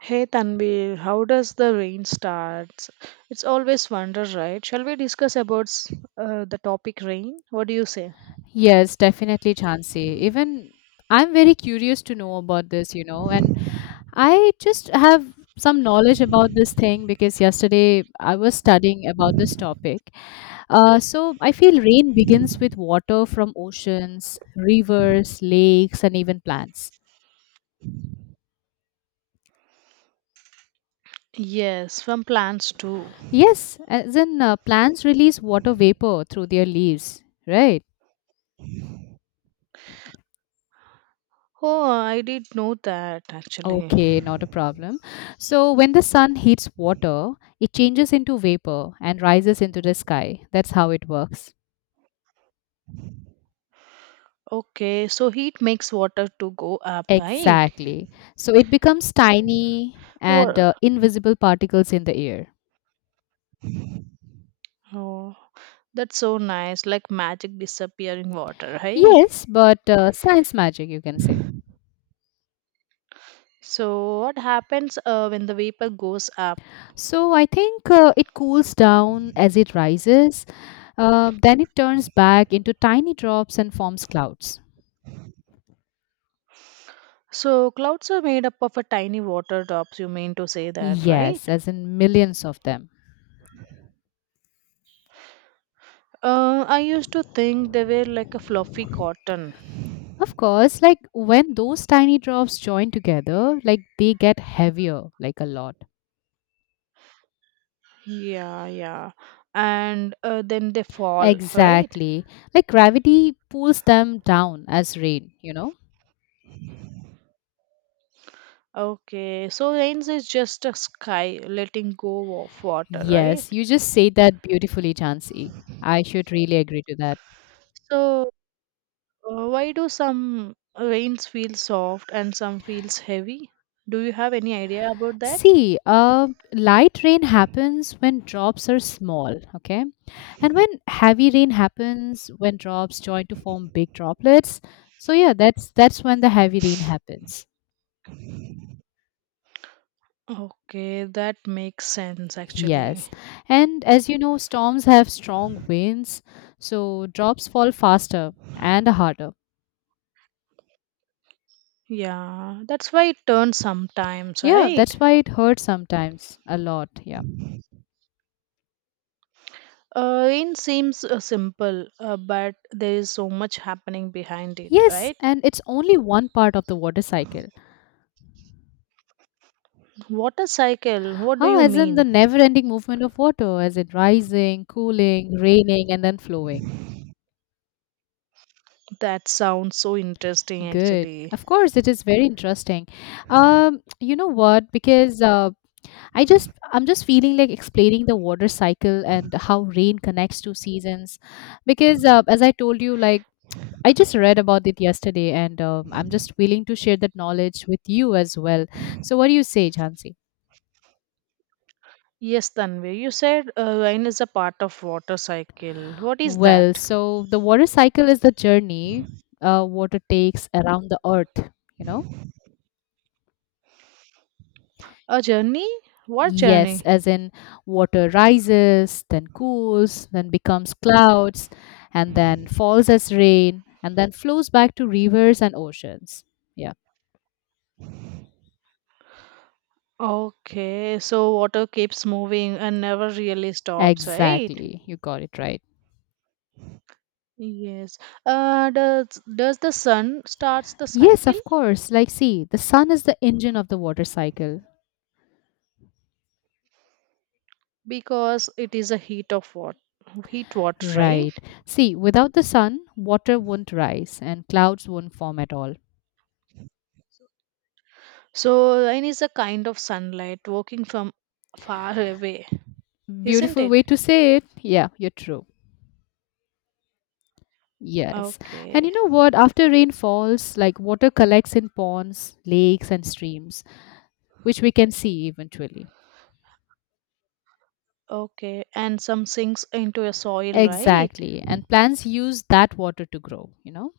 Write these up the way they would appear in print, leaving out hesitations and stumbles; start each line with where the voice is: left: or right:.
right: Hey Tanvi, how does the rain starts? It's always wonder, right? Shall we discuss about the topic rain? What do you say?
left: Yes, definitely, Chansey. Even I'm very curious to know about this, and I just have some knowledge about this thing because yesterday I was studying about this topic. So I feel rain begins with water from oceans, rivers, lakes, and even plants.
right: Yes, from plants too.
left: Yes, as in plants release water vapor through their leaves, right?
right: Oh, I did know that actually.
left: Okay, not a problem. So, when the sun heats water, it changes into vapor and rises into the sky. That's how it works.
right: Okay, so heat makes water to go up, right?
left: Exactly. So, it becomes tiny and
right: Oh,
left: invisible particles in the air.
right: oh, that's so nice, like magic disappearing water, right?
left: Yes, but science magic, you can say.
right: So what happens when the vapor goes up?
left: So, I think it cools down as it rises, then it turns back into tiny drops and forms clouds.
right: So clouds are made up of a tiny water drops. You mean to say that, right?
left: Yes, as in millions of them.
right: I used to think they were like a fluffy cotton.
left: Of course, like when those tiny drops join together, like they get heavier, like a lot.
right: Yeah, yeah. And then they fall, right?
left: Exactly. Like gravity pulls them down as rain, you know?
right: Okay. So rains is just a sky letting go of water,
left: Yes,
right: right?
left: you just say that beautifully, Chansey. I should really agree to that.
right: So why do some rains feel soft and some feels heavy? Do you have any idea about that?
left: See, light rain happens when drops are small, okay? And when heavy rain happens when drops join to form big droplets. So yeah, that's when the heavy rain happens.
right: Okay, that makes sense actually.
left: Yes. And as you know, storms have strong winds, so drops fall faster and harder.
right: Yeah, that's why it turns sometimes,
left: Yeah,
right: right?
left: that's why it hurts sometimes a lot. Yeah.
right: Rain seems simple, but there is so much happening behind it,
left: Yes,
right: right?
left: and it's only one part of the water cycle.
right: Water cycle, what do
left: Ah,
right: you
left: as in the
right: mean?
left: never ending movement of water, as in rising, cooling, raining, and then flowing.
right: That sounds so interesting,
left: Good.
right: actually.
left: Of course, it is very interesting. You know what? Because I'm just feeling like explaining the water cycle and how rain connects to seasons because as I told you like I just read about it yesterday and I'm just willing to share that knowledge with you as well. So what do you say, Jansi?
right: Yes, Tanvi, you said rain is a part of water cycle. What is
left: Well,
right: that?
left: so the water cycle is the journey water takes around the earth, you know.
right: A journey? What
left: Yes,
right: journey?
left: as in water rises, then cools, then becomes clouds, and then falls as rain, and then flows back to rivers and oceans. Yeah,
right: Okay, so water keeps moving and never really stops, right?
left: exactly. You got it right.
right: Yes. Uh, does does the sun starts the
left: Yes,
right: cycle?
left: of course. Like, see, the sun is the engine of the water cycle.
right: Because it is a heat of what heat water, right?
left: Right. See, without the sun, water won't rise and clouds won't form at all.
right: So rain is a kind of sunlight working from far away, isn't
left: Beautiful
right: it?
left: way to say it. Yeah, you're true. Yes. And
right: Okay.
left: you know what? After rain falls, like water collects in ponds, lakes, and streams, which we can see eventually.
right: Okay, and some sinks into a soil, right?
left: Exactly. And plants use that water to grow, you know?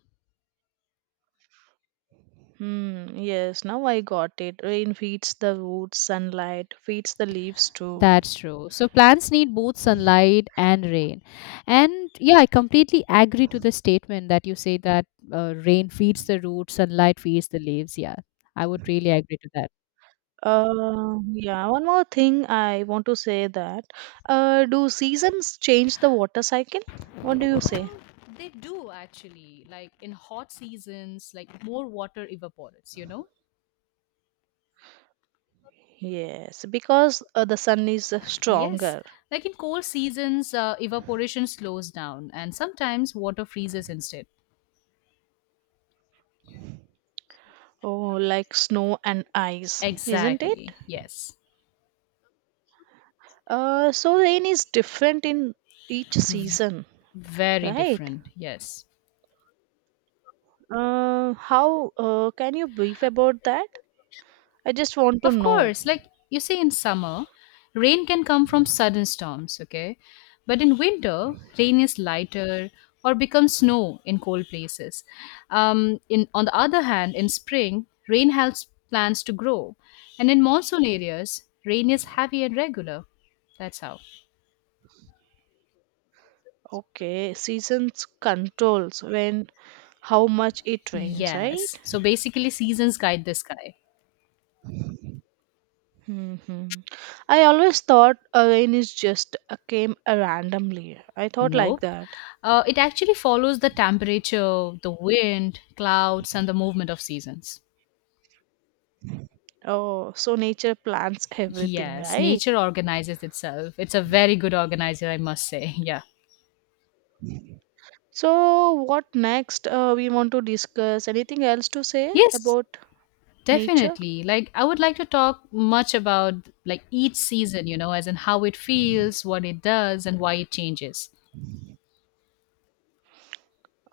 right: Hmm, yes, now I got it. Rain feeds the roots, sunlight feeds the leaves too.
left: That's true. So plants need both sunlight and rain. And yeah, I completely agree to the statement that you say that rain feeds the roots, sunlight feeds the leaves. Yeah, I would really agree to that.
right: uh yeah, one more thing I want to say that, do seasons change the water cycle? What do you
left: Uh,
right: say?
left: They do actually. Like in hot seasons, like more water evaporates, you know?
right: Yes, because the sun is
left: Yes,
right: stronger.
left: like in cold seasons, evaporation slows down and sometimes water freezes instead.
right: Oh, like snow and ice, isn't it?
left: Exactly, yes.
right: So rain is different in each
left: V-
right: season,
left: very
right: right?
left: different, yes.
right: How can you brief about that? I just want to
left: Of
right: know.
left: course, like you see, in summer, rain can come from sudden storms, okay? But in winter, rain is lighter or becomes snow in cold places. On the other hand, in spring, rain helps plants to grow. And in monsoon areas, rain is heavy and regular. That's how.
right: Okay, seasons controls when how much it rains, right?
left: Yes. So basically, seasons guide the sky.
right: Hmm. I always thought rain is just came randomly. I thought like
left: Nope.
right: that.
left: It actually follows the temperature, the wind, clouds, and the movement of seasons.
right: Oh, so nature plans everything,
left: Yes,
right: right?
left: nature organizes itself. It's a very good organizer, I must say. Yeah.
right: So, what next we want to discuss? Anything else to say
left: Yes,
right: about nature?
left: definitely. Like I would like to talk much about like each season, you know, as in how it feels, what it does, and why it changes.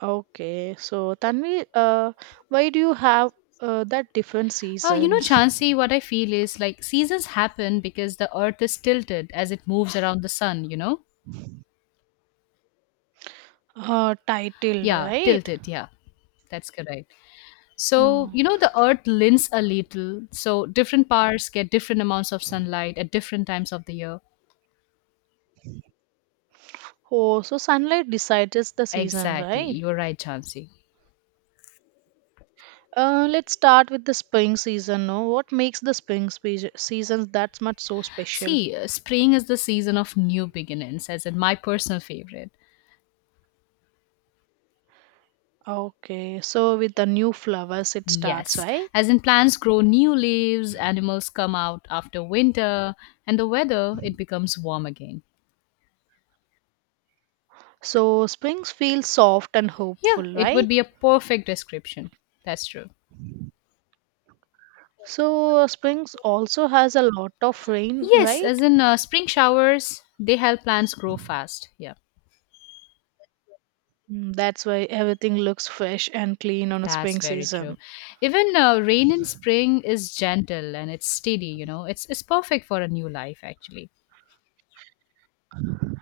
right: Okay, so Tanvi, why do you have that different
left: You know,
right: seasons?
left: Chansey, what I feel is like seasons happen because the earth is tilted as it moves around the sun, you know?
right: Titled,
left: Yeah,
right: right?
left: tilted. Yeah, that's correct. So,
right: Yeah.
left: you know, the earth lends a little. So, different parts get different amounts of sunlight at different times of the year.
right: Oh, so sunlight decides the season,
left: Exactly.
right: right?
left: You're right, Chansey.
right: Let's start with the spring season. No, what makes the season that much so special?
left: See, spring is the season of new beginnings, as in my personal favorite.
right: Okay, so with the new flowers, it starts,
left: Yes,
right: right?
left: as in plants grow new leaves, animals come out after winter, and the weather, it becomes warm again.
right: So spring feels soft and
left: Yeah,
right: hopeful,
left: it
right: right?
left: would be a perfect description. That's true.
right: So Springs also has a lot of rain,
left: Yes,
right: right?
left: as in spring showers, they help plants grow fast. Yeah,
right: Mm, that's why everything looks fresh and clean on a
left: that's
right: spring
left: very true.
right: season.
left: Even rain in spring is gentle and it's steady, you know, it's perfect for a new life, actually.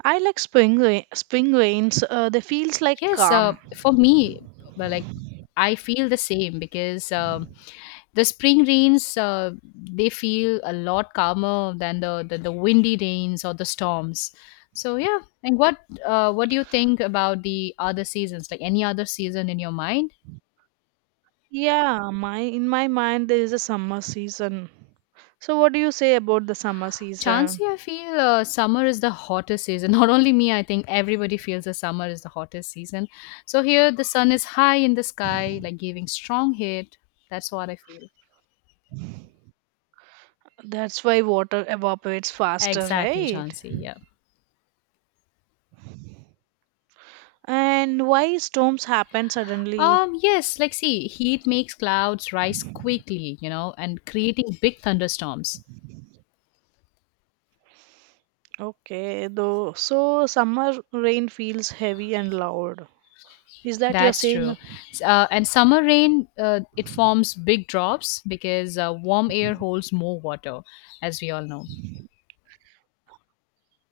right: I like spring rain, spring rains. They feels like
left: Yes,
right: calm.
left: for me, but like I feel the same because the spring rains they feel a lot calmer than the windy rains or the storms. So yeah, and what do you think about the other seasons? Like any other season in your mind?
right: Yeah, my in my mind there is a summer season. So what do you say about the summer season?
left: Chansey, I feel summer is the hottest season. Not only me, I think everybody feels the summer is the hottest season. So here the sun is high in the sky, like giving strong heat. That's what I feel.
right: That's why water evaporates faster,
left: Exactly,
right: right?
left: Chansey. Yeah.
right: And why storms happen suddenly?
left: Yes, like see, heat makes clouds rise quickly, you know, and creating big thunderstorms.
right: Okay, though. So summer rain feels heavy and loud. Is that you're
left: That's true.
right: saying?
left: And summer rain, it forms big drops because warm air holds more water, as we all know.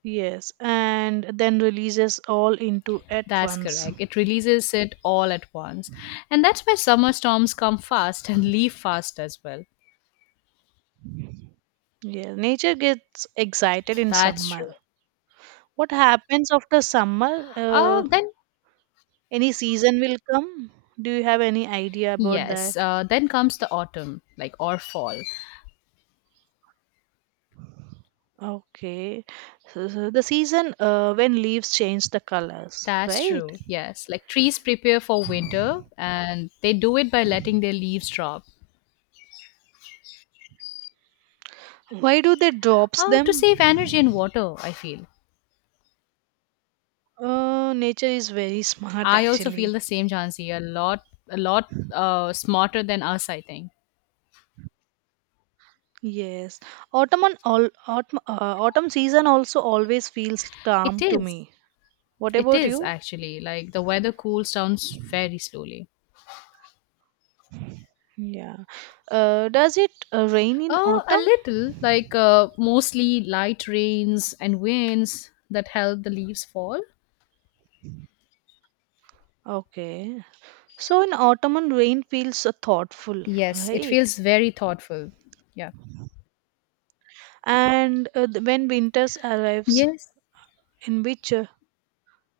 right: Yes, and then releases all into at
left: That's
right: once.
left: correct. It releases it all at once. And that's why summer storms come fast and leave fast as well.
right: Yeah, nature gets excited in
left: That's true.
right: summer. What happens after summer?
left: Uh, then,
right: Any season will come? Do you have any idea about
left: yes,
right: that?
left: then comes the autumn, like, or fall.
right: Okay, so, so the season when leaves change the colors,
left: That's
right: right?
left: true. Yes. Like, trees prepare for winter and they do it by letting their leaves drop
right: Why do they drops
left: to
right: them?
left: save energy and water, I feel.
right: Nature is very smart
left: I also feel
right: actually.
left: the same, Jansi. A lot smarter than us, I think.
right: Yes, autumn on all autumn, autumn season also always feels
left: It
right: calm to
left: is.
right: me. What
left: It
right: about
left: is
right: you?
left: actually like the weather cools down very slowly.
right: Yeah. Does it rain in
left: A
right: autumn?
left: little, like mostly light rains and winds that help the leaves fall.
right: Okay. So in autumn, and rain feels thoughtful,
left: Yes, it
right: right?
left: feels very thoughtful. Yeah.
right: And when winters arrives,
left: Yes.
right: in which uh,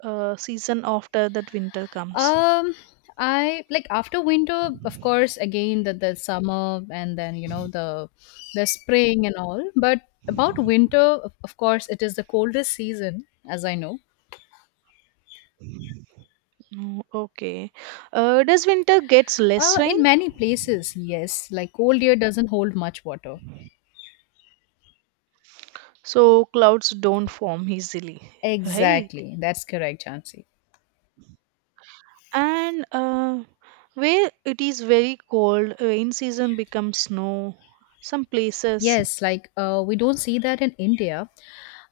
right: uh, season after that winter comes?
left: Um, I like after winter, of course, again the summer and then you know the spring and all. But about winter, of course, it is the coldest season, as I know.
right: Mm, okay. Does winter gets less rain?
left: In many places, yes, like cold air doesn't hold much water.
right: So clouds don't form easily, right?
left: Exactly, that's correct, Jansi.
right: And where it is very cold, rain season becomes snow. Some places.
left: Yes, like we don't see that in India,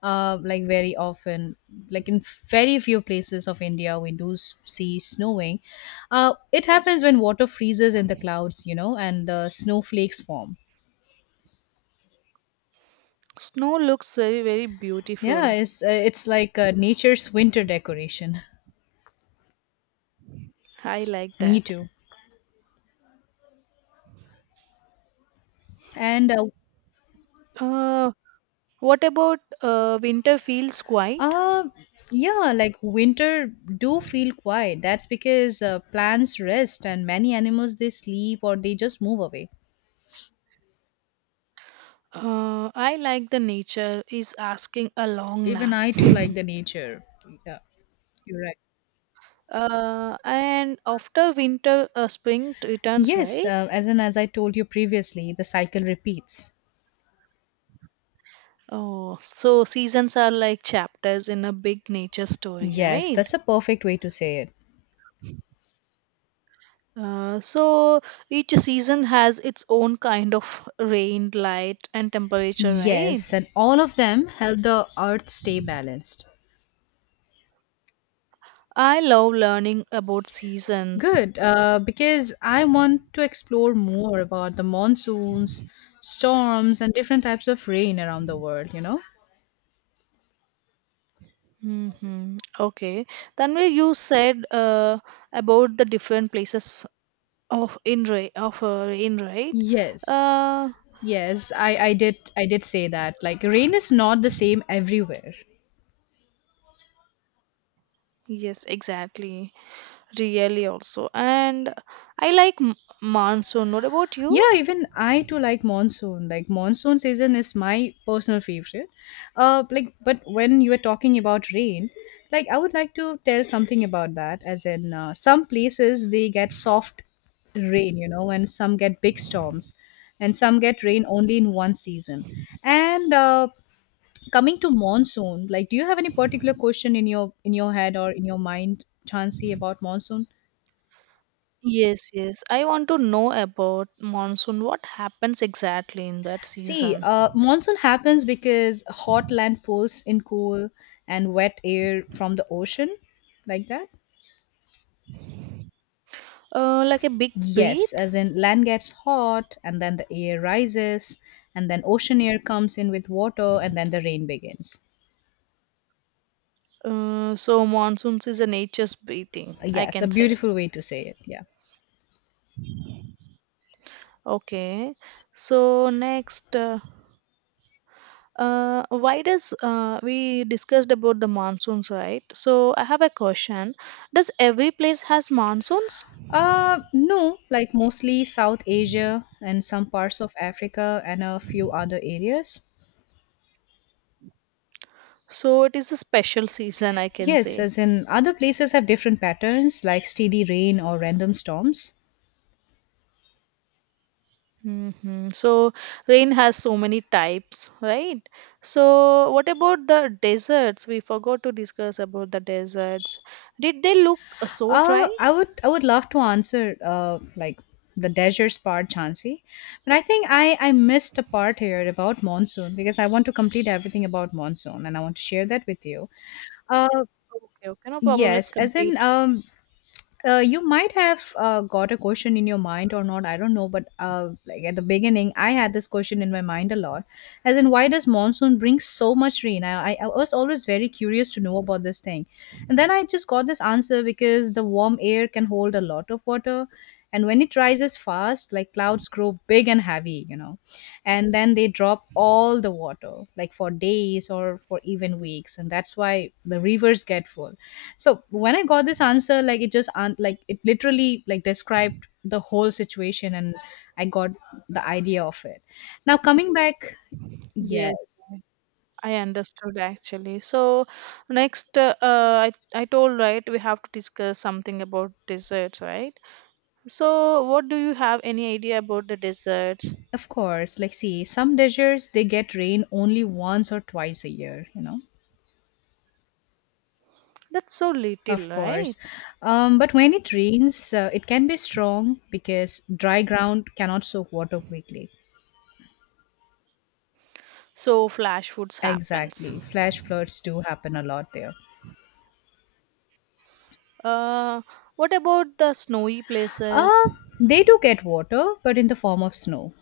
left: like very often. Like in very few places of India, we do see snowing. It happens when water freezes in the clouds, you know, and the snowflakes form.
right: Snow looks very, very
left: Yeah,
right: beautiful.
left: it's like nature's winter decoration.
right: I like
left: Me
right: that.
left: too. And uh,
right: Uh, what about winter feels quiet?
left: uh, yeah, like winter do feel quiet. That's because plants rest and many animals they sleep or they just move away.
right: I like the nature is asking a long
left: Even
right: nap.
left: I too like the nature. Yeah, you're right.
right: And after winter, spring returns,
left: Yes,
right: right?
left: as in as I told you previously, the cycle repeats.
right: Oh, so seasons are like chapters in a big nature story,
left: Yes,
right: right?
left: that's a perfect way to say it.
right: So each season has its own kind of rain, light, and temperature, right?
left: Yes, and all of them help the earth stay balanced.
right: I love learning about seasons.
left: Good, because I want to explore more about the monsoons, storms, and different types of rain around the world, you know?
right: Mm-hmm. Okay. Tanvi, you said about the different places of in right of in right.
left: Yes.
right: Uh,
left: Yes, I did say that. Like rain is not the same everywhere.
right: yes, exactly. Really, also, and I like monsoon. What about you?
left: Yeah, even I too like monsoon. Like monsoon season is my personal favorite. Like but when you were talking about rain, like I would like to tell something about that. As in, some places they get soft rain, you know, and some get big storms, and some get rain only in one season. And coming to monsoon, like, do you have any particular question in your head or in your mind, Chansey, about monsoon?
right: Yes, yes. I want to know about monsoon. What happens exactly in that
left: See,
right: season?
left: monsoon happens because hot land pulls in cool and wet air from the ocean, like that?
right: Like a big
left: Yes,
right: breath.
left: as in land gets hot and then the air rises and then ocean air comes in with water and then the rain begins.
right: So monsoons is a nature's breathing, I
left: Yes, a
right: can say.
left: beautiful way to say it. Yeah.
right: Okay. So next. Why does we discussed about the monsoons, right? So I have a question, does every place has monsoons?
left: No, like mostly South Asia and some parts of Africa and a few other areas.
right: So it is a special season, I can
left: Yes,
right: say.
left: as in other places have different patterns like steady rain or random storms.
right: Hmm. So rain has so many types, right? So what about the deserts? We forgot to discuss about the deserts. Did they look so dry?
left: I would love to answer like the deserts part, Chansey, but I think I missed a part here about monsoon because I want to complete everything about monsoon and I want to share that with you. Uh,
right: Okay, okay, no problem, let's
left: yes, as
right: complete.
left: in You might have got a question in your mind or not, I don't know, but like at the beginning I had this question in my mind a lot, as in why does monsoon bring so much rain. I was always very curious to know about this thing, and then I just got this answer because the warm air can hold a lot of water, and when it rises fast, like clouds grow big and heavy, and then they drop all the water like for days or for even weeks, and that's why the rivers get full. So when I got this answer, like it just like it literally like described the whole situation, and I got the idea of it. Now coming back, yes,
right: Yes, I understood actually. So next, I told, right? We have to discuss something about desserts, right? So what do you have any idea about the desserts?
left: of course. Like see, some deserts they get rain only once or twice a year. You know.
right: That's so little,
left: Of
right: right?
left: course. But when it rains, it can be strong because dry ground cannot soak water quickly.
right: So flash foods happens.
left: Exactly. Flash floods do happen a lot there.
right: Uh, what about the snowy places?
left: Uh, they do get water, but in the form of snow.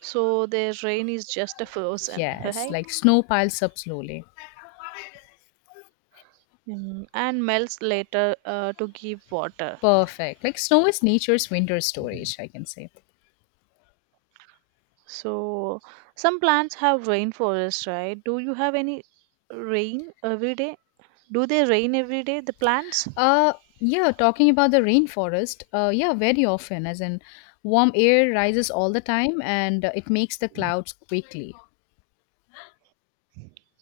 right: So their rain is just a frozen,
left: Yes,
right: right?
left: like snow piles up slowly.
right: Mm, and melts later to give water.
left: Perfect. Like snow is nature's winter storage, I can say.
right: So some plants have rainforest, right? Do you have any rain every day? Do they rain every day, the plants?
left: Uh yeah, talking about the rainforest, yeah, very often, as in warm air rises all the time, and it makes the clouds quickly.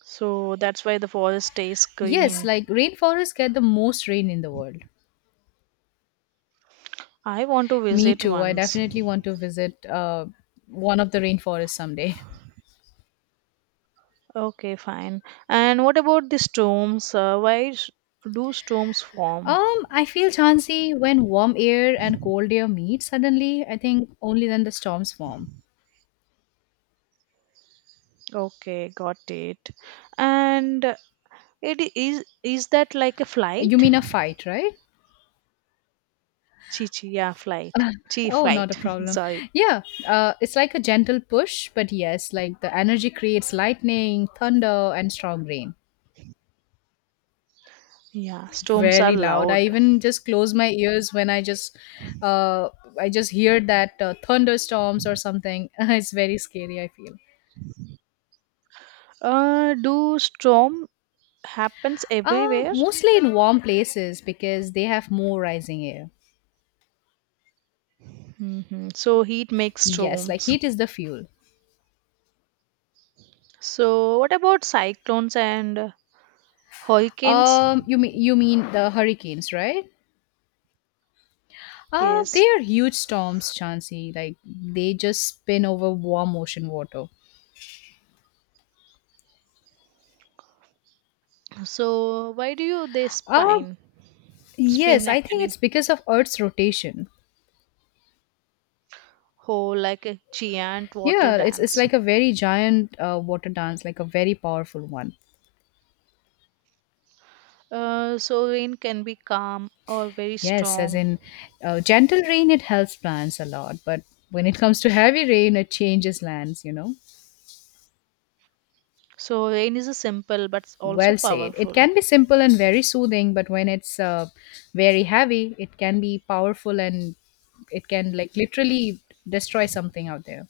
right: So that's why the forest stays
left: Yes,
right: green.
left: like rainforests get the most rain in the world.
right: I want to
left: Me
right: visit
left: too. I
right: once.
left: definitely want to visit one of the rainforests someday.
right: Okay, fine. And what about the storms? Do storms form?
left: I feel chancy when warm air and cold air meet suddenly. I think only then the storms form.
right: Okay, got it. And it I- is that like a
left: You
right: flight?
left: mean a fight, right?
right: Chichi, yeah, flight. Chi,
left: Oh, not a
right: flight.
left: problem.
right: Sorry.
left: Yeah, it's like a gentle push, but yes, like the energy creates lightning, thunder, and strong rain.
right: Yeah, storms are
left: Very loud. I
right: loud.
left: even just close my ears when uh, I just hear that thunderstorms or something. It's very scary, I feel.
right: Do storm happens everywhere?
left: Mostly in warm places because they have more rising air.
right: Hmm. So heat makes
left: Yes, like
right: storms.
left: heat is the fuel.
right: So what about cyclones and hurricanes?
left: You mean the hurricanes, right?
right: Yes.
left: They are huge storms, Chansey. Like they just spin over warm ocean water.
right: So why do you they
left: Uh,
right: spin? Spin
left: yes, I think it's
right: actually.
left: because of Earth's rotation.
right: Oh, like a giant water
left: Yeah, it's
right: dance.
left: like a very giant water dance, like a very powerful one.
right: So rain can be calm or very
left: Yes, as
right: strong.
left: in gentle rain, it helps plants a lot, but when it comes to heavy rain, it changes lands. You know.
right: So rain is a simple but also
left: Well said. It
right: powerful.
left: can be simple and very soothing, but when it's very heavy, it can be powerful and it can like literally destroy something out there.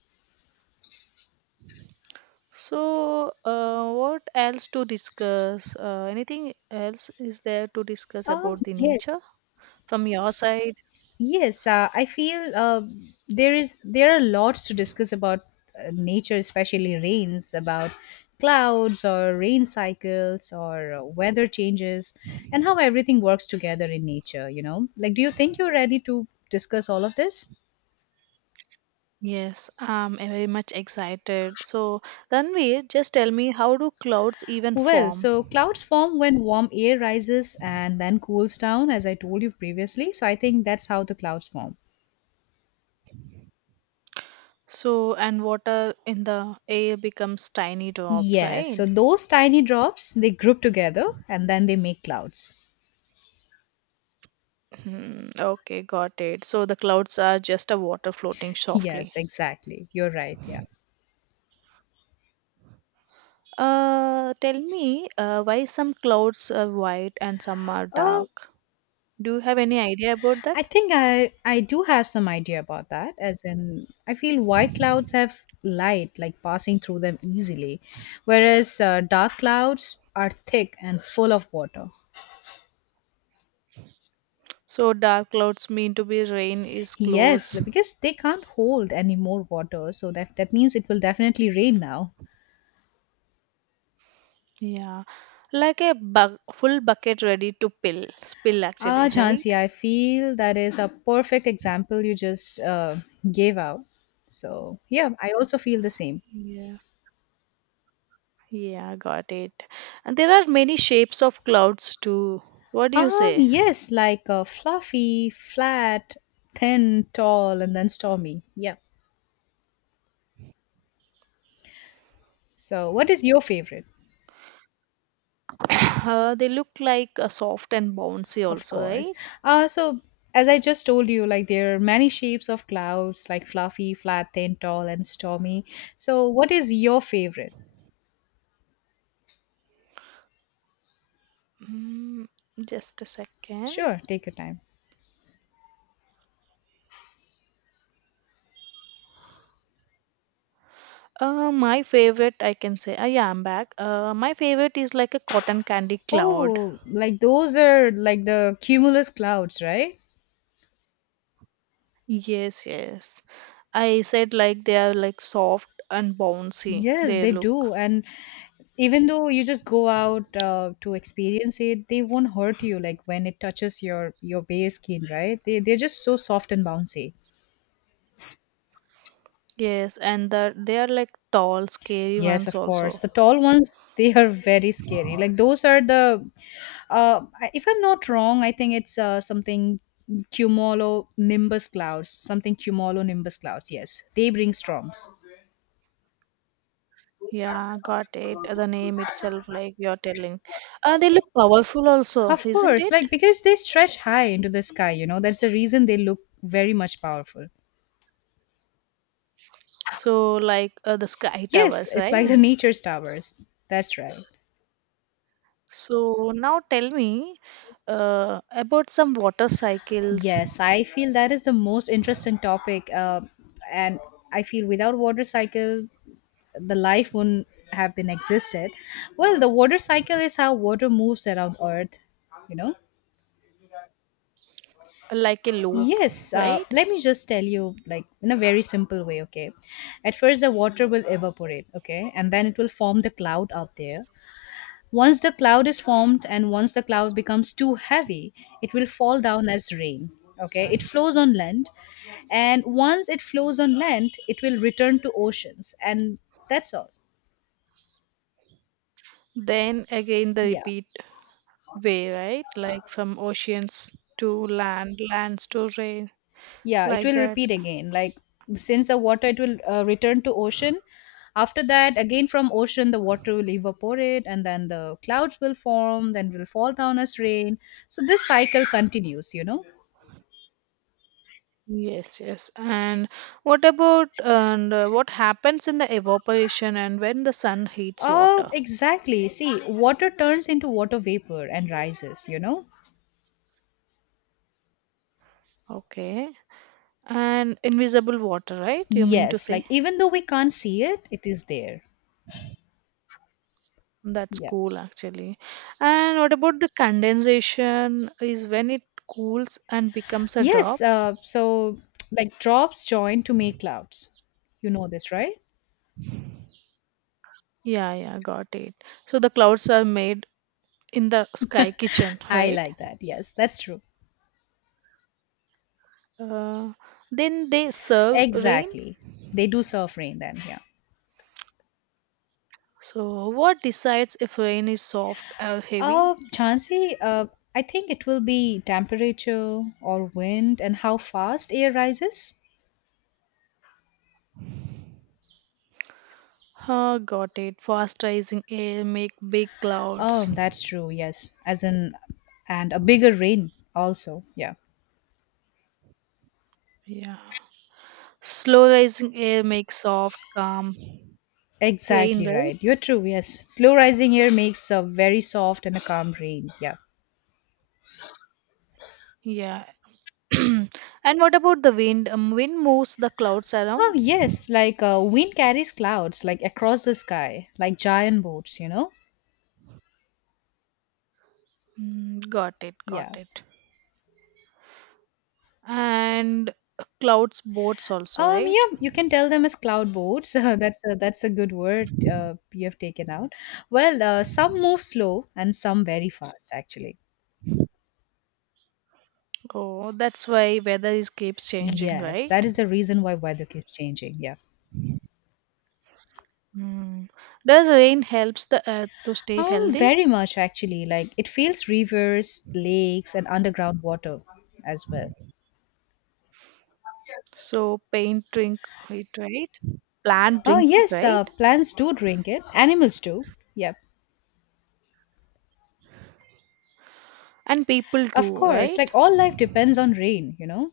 right: So, what else to discuss? Anything else is there to discuss
left: Um,
right: about the
left: yes,
right: nature from your side?
left: yes. I feel there are lots to discuss about nature, especially rains, about clouds or rain cycles or weather changes, and how everything works together in nature. You know, like, do you think you're ready to discuss all of this?
right: Yes, I'm very much excited. So, Ranveer, just tell me, how do clouds even
left: Well,
right: form?
left: so clouds form when warm air rises and then cools down, as I told you previously. So I think that's how the clouds form.
right: So, and water in the air becomes tiny drops,
left: Yes,
right: right?
left: so those tiny drops, they group together and then they make clouds.
right: Hmm, okay, got it. So, the clouds are just a water floating softly.
left: Yes, exactly. You're right. Yeah.
right: Tell me, why some clouds are white and some are
left: Oh,
right: dark? Do you have any idea about that?
left: I think I do have some idea about that. As in, I feel white clouds have light like passing through them easily, whereas dark clouds are thick and full of water.
right: So dark clouds mean to be rain is
left: Yes,
right: close.
left: because they can't hold any more water, so that means it will definitely rain now.
right: Yeah, like a full bucket ready to pill spill
left: Ah,
right: actually, right?
left: Jhansi, I feel that is a perfect example you just gave out. So yeah, I also feel the same.
right: Yeah, yeah, got it. And there are many shapes of clouds too. What do you say?
left: Yes, like fluffy, flat, thin, tall, and then stormy. Yeah. So, what is your favorite?
right: They look like soft and bouncy
left: Of
right: also,
left: course.
right: right?
left: So, as I just told you, like there are many shapes of clouds, like fluffy, flat, thin, tall, and stormy. So, what is your favorite?
right: Mm, just a second.
left: Sure, take your time.
right: My favorite, I can say. Yeah, I'm back. My favorite is like a cotton candy cloud.
left: Oh, like those are like the cumulus clouds, right?
right: Yes, yes. I said like they are like soft and bouncy,
left: Yes,
right: they
left: they
right: look.
left: do. And even though you just go out to experience it, they won't hurt you. Like when it touches your bare skin, right? They're just so soft and bouncy.
right: Yes, and they are like tall, scary
left: Yes,
right: ones
left: of course.
right: also.
left: The tall ones, they are very scary. Like those are the if I'm not wrong, I think it's something cumulonimbus clouds, something cumulonimbus clouds. Yes, they bring storms.
right: Yeah, got it. The name itself, like you're telling. They look powerful also,
left: Of
right: isn't
left: course,
right: it?
left: like because they stretch high into the sky, you know, that's the reason they look very much powerful.
right: So, like the sky
left: Yes,
right: towers,
left: it's like the
right: right?
left: nature's towers. That's right.
right: So, now tell me about some water cycles,
left: Yes, I feel that is the most interesting topic. And I feel without water cycle, the life wouldn't have been existed. Well, the water cycle is how water moves around Earth, you know?
right: like a loop,
left: Yes,
right: right?
left: let me just tell you, like, in a very simple way, okay? At first, the water will evaporate, okay? And then it will form the cloud out there. Once the cloud is formed and once the cloud becomes too heavy, it will fall down as rain, okay? It flows on land. And once it flows on land, it will return to oceans. And that's all.
right: Then again, the
left: Yeah.
right: repeat way, right? Like from oceans to land, lands to rain,
left: Yeah, it
right: like
left: will
right: that.
left: repeat again, like since the water it will return to ocean. After that, again from ocean the water will evaporate and then the clouds will form, then will fall down as rain. So this cycle continues, you know.
right: Yes, yes. And what about and what happens in the evaporation and when the sun heats
left: Oh
right: water?
left: exactly, see water turns into water vapor and rises, you know.
right: Okay. And invisible water, right? You mean to
left: Yes,
right: say?
left: like even though we can't see it, it is there.
right: That's
left: Yeah.
right: cool actually. And what about the condensation is when it cools and becomes a
left: Yes,
right: drops?
left: so like drops join to make clouds, you know this, right?
right: Yeah, yeah, got it. So the clouds are made in the sky kitchen,
left: I
right: right?
left: like that. Yes, that's true.
right: Uh, then they serve rain.
left: Exactly. They do surf rain then, yeah.
right: So, what decides if rain is soft or heavy?
left: Chansey, I think it will be temperature or wind and how fast air rises.
right: Ah, got it. Fast rising air make big clouds.
left: That's true, yes. As in, and a bigger rain also, yeah.
right: Yeah. Slow rising air makes soft, calm rain,
left: Exactly
right: right?
left: right. You're true, yes. Slow rising air makes a very soft and a calm rain, yeah.
right: Yeah. And what about the wind? Wind moves the clouds
left: Oh,
right: around.
left: yes, like wind carries clouds, like across the sky, like giant boats, you know?
right: Mm, got it, got
left: Yeah.
right: it. And clouds boats also, right?
left: Yeah, you can tell them as cloudboats. That's a, that's a good word you have taken out. Well, some move slow and some very fast, actually.
right: Oh, that's why weather is keeps changing,
left: Yes,
right: right?
left: that is the reason why weather keeps changing. Yeah.
right: Mm. Does rain helps the earth to stay healthy?
left: Very much actually. Like it feels rivers, lakes, and underground water as well.
right: So paint drink it, right? Plant
left: Oh
right: drink it,
left: yes,
right: right?
left: plants do drink it. Animals do. Yep.
right: And people
left: Of
right: too,
left: course,
right: right?
left: like all life depends on rain. You know.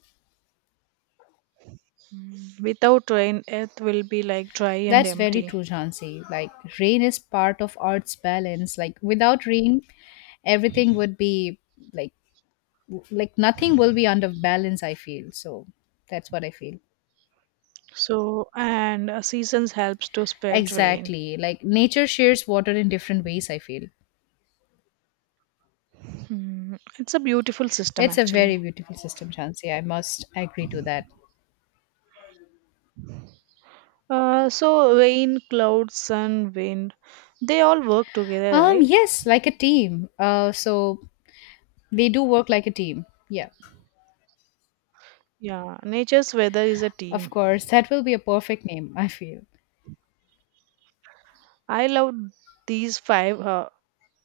right: Without rain, earth will be like dry and
left: That's very
right: empty.
left: true, Jhansi. Like, rain is part of art's balance. Like, without rain, everything would be like, like nothing will be under balance, I feel. So, that's what I feel.
right: So and seasons helps to spread rain.
left: Exactly. Like, nature shares water in different ways, I feel.
right: Hmm. It's a beautiful system
left: It's a
right: actually.
left: very beautiful system, Jhansi. I must agree to that.
right: So rain, clouds, sun, wind, they all work together, right?
left: Yes, like a team. So they do work like a team. Yeah,
right: Yeah, nature's weather is a
left: of
right: team.
left: course. That will be a perfect name, I feel.
right: I love these five.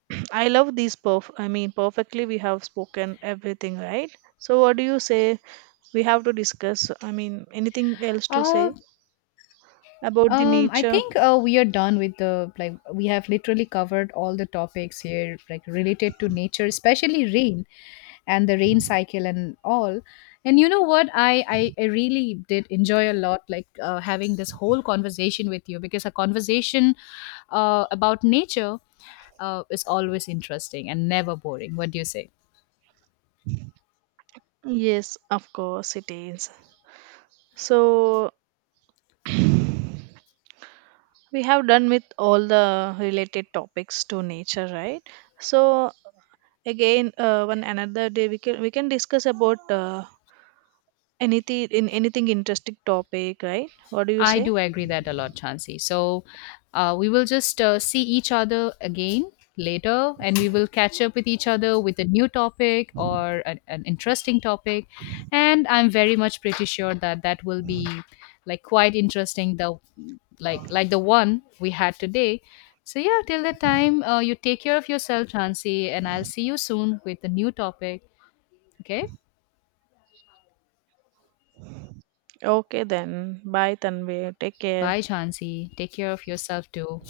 right: I mean perfectly we have spoken everything, right? So what do you say we have to discuss? I mean anything else to
left: Uh,
right: say about the
left: I
right: nature?
left: think we are done with the, like we have literally covered all the topics here, like related to nature, especially rain and the rain cycle and all. And you know what? I really did enjoy a lot, like having this whole conversation with you because a conversation about nature is always interesting and never boring. What do you say?
right: Yes, of course it is. So we have done with all the related topics to nature, right? So again one another day we can discuss about anything in anything interesting topic, right? What do you
left: I
right: say?
left: do agree that a lot, Chansey. So we will just see each other again later and we will catch up with each other with a new topic or an interesting topic. And I'm very much pretty sure that that will be like quite interesting, the like the one we had today. So yeah, till that time, you take care of yourself, Chansey, and I'll see you soon with a new topic. Okay,
right: Okay then. Bye Tanvi. Take care.
left: bye, Chansey. Take care of yourself too.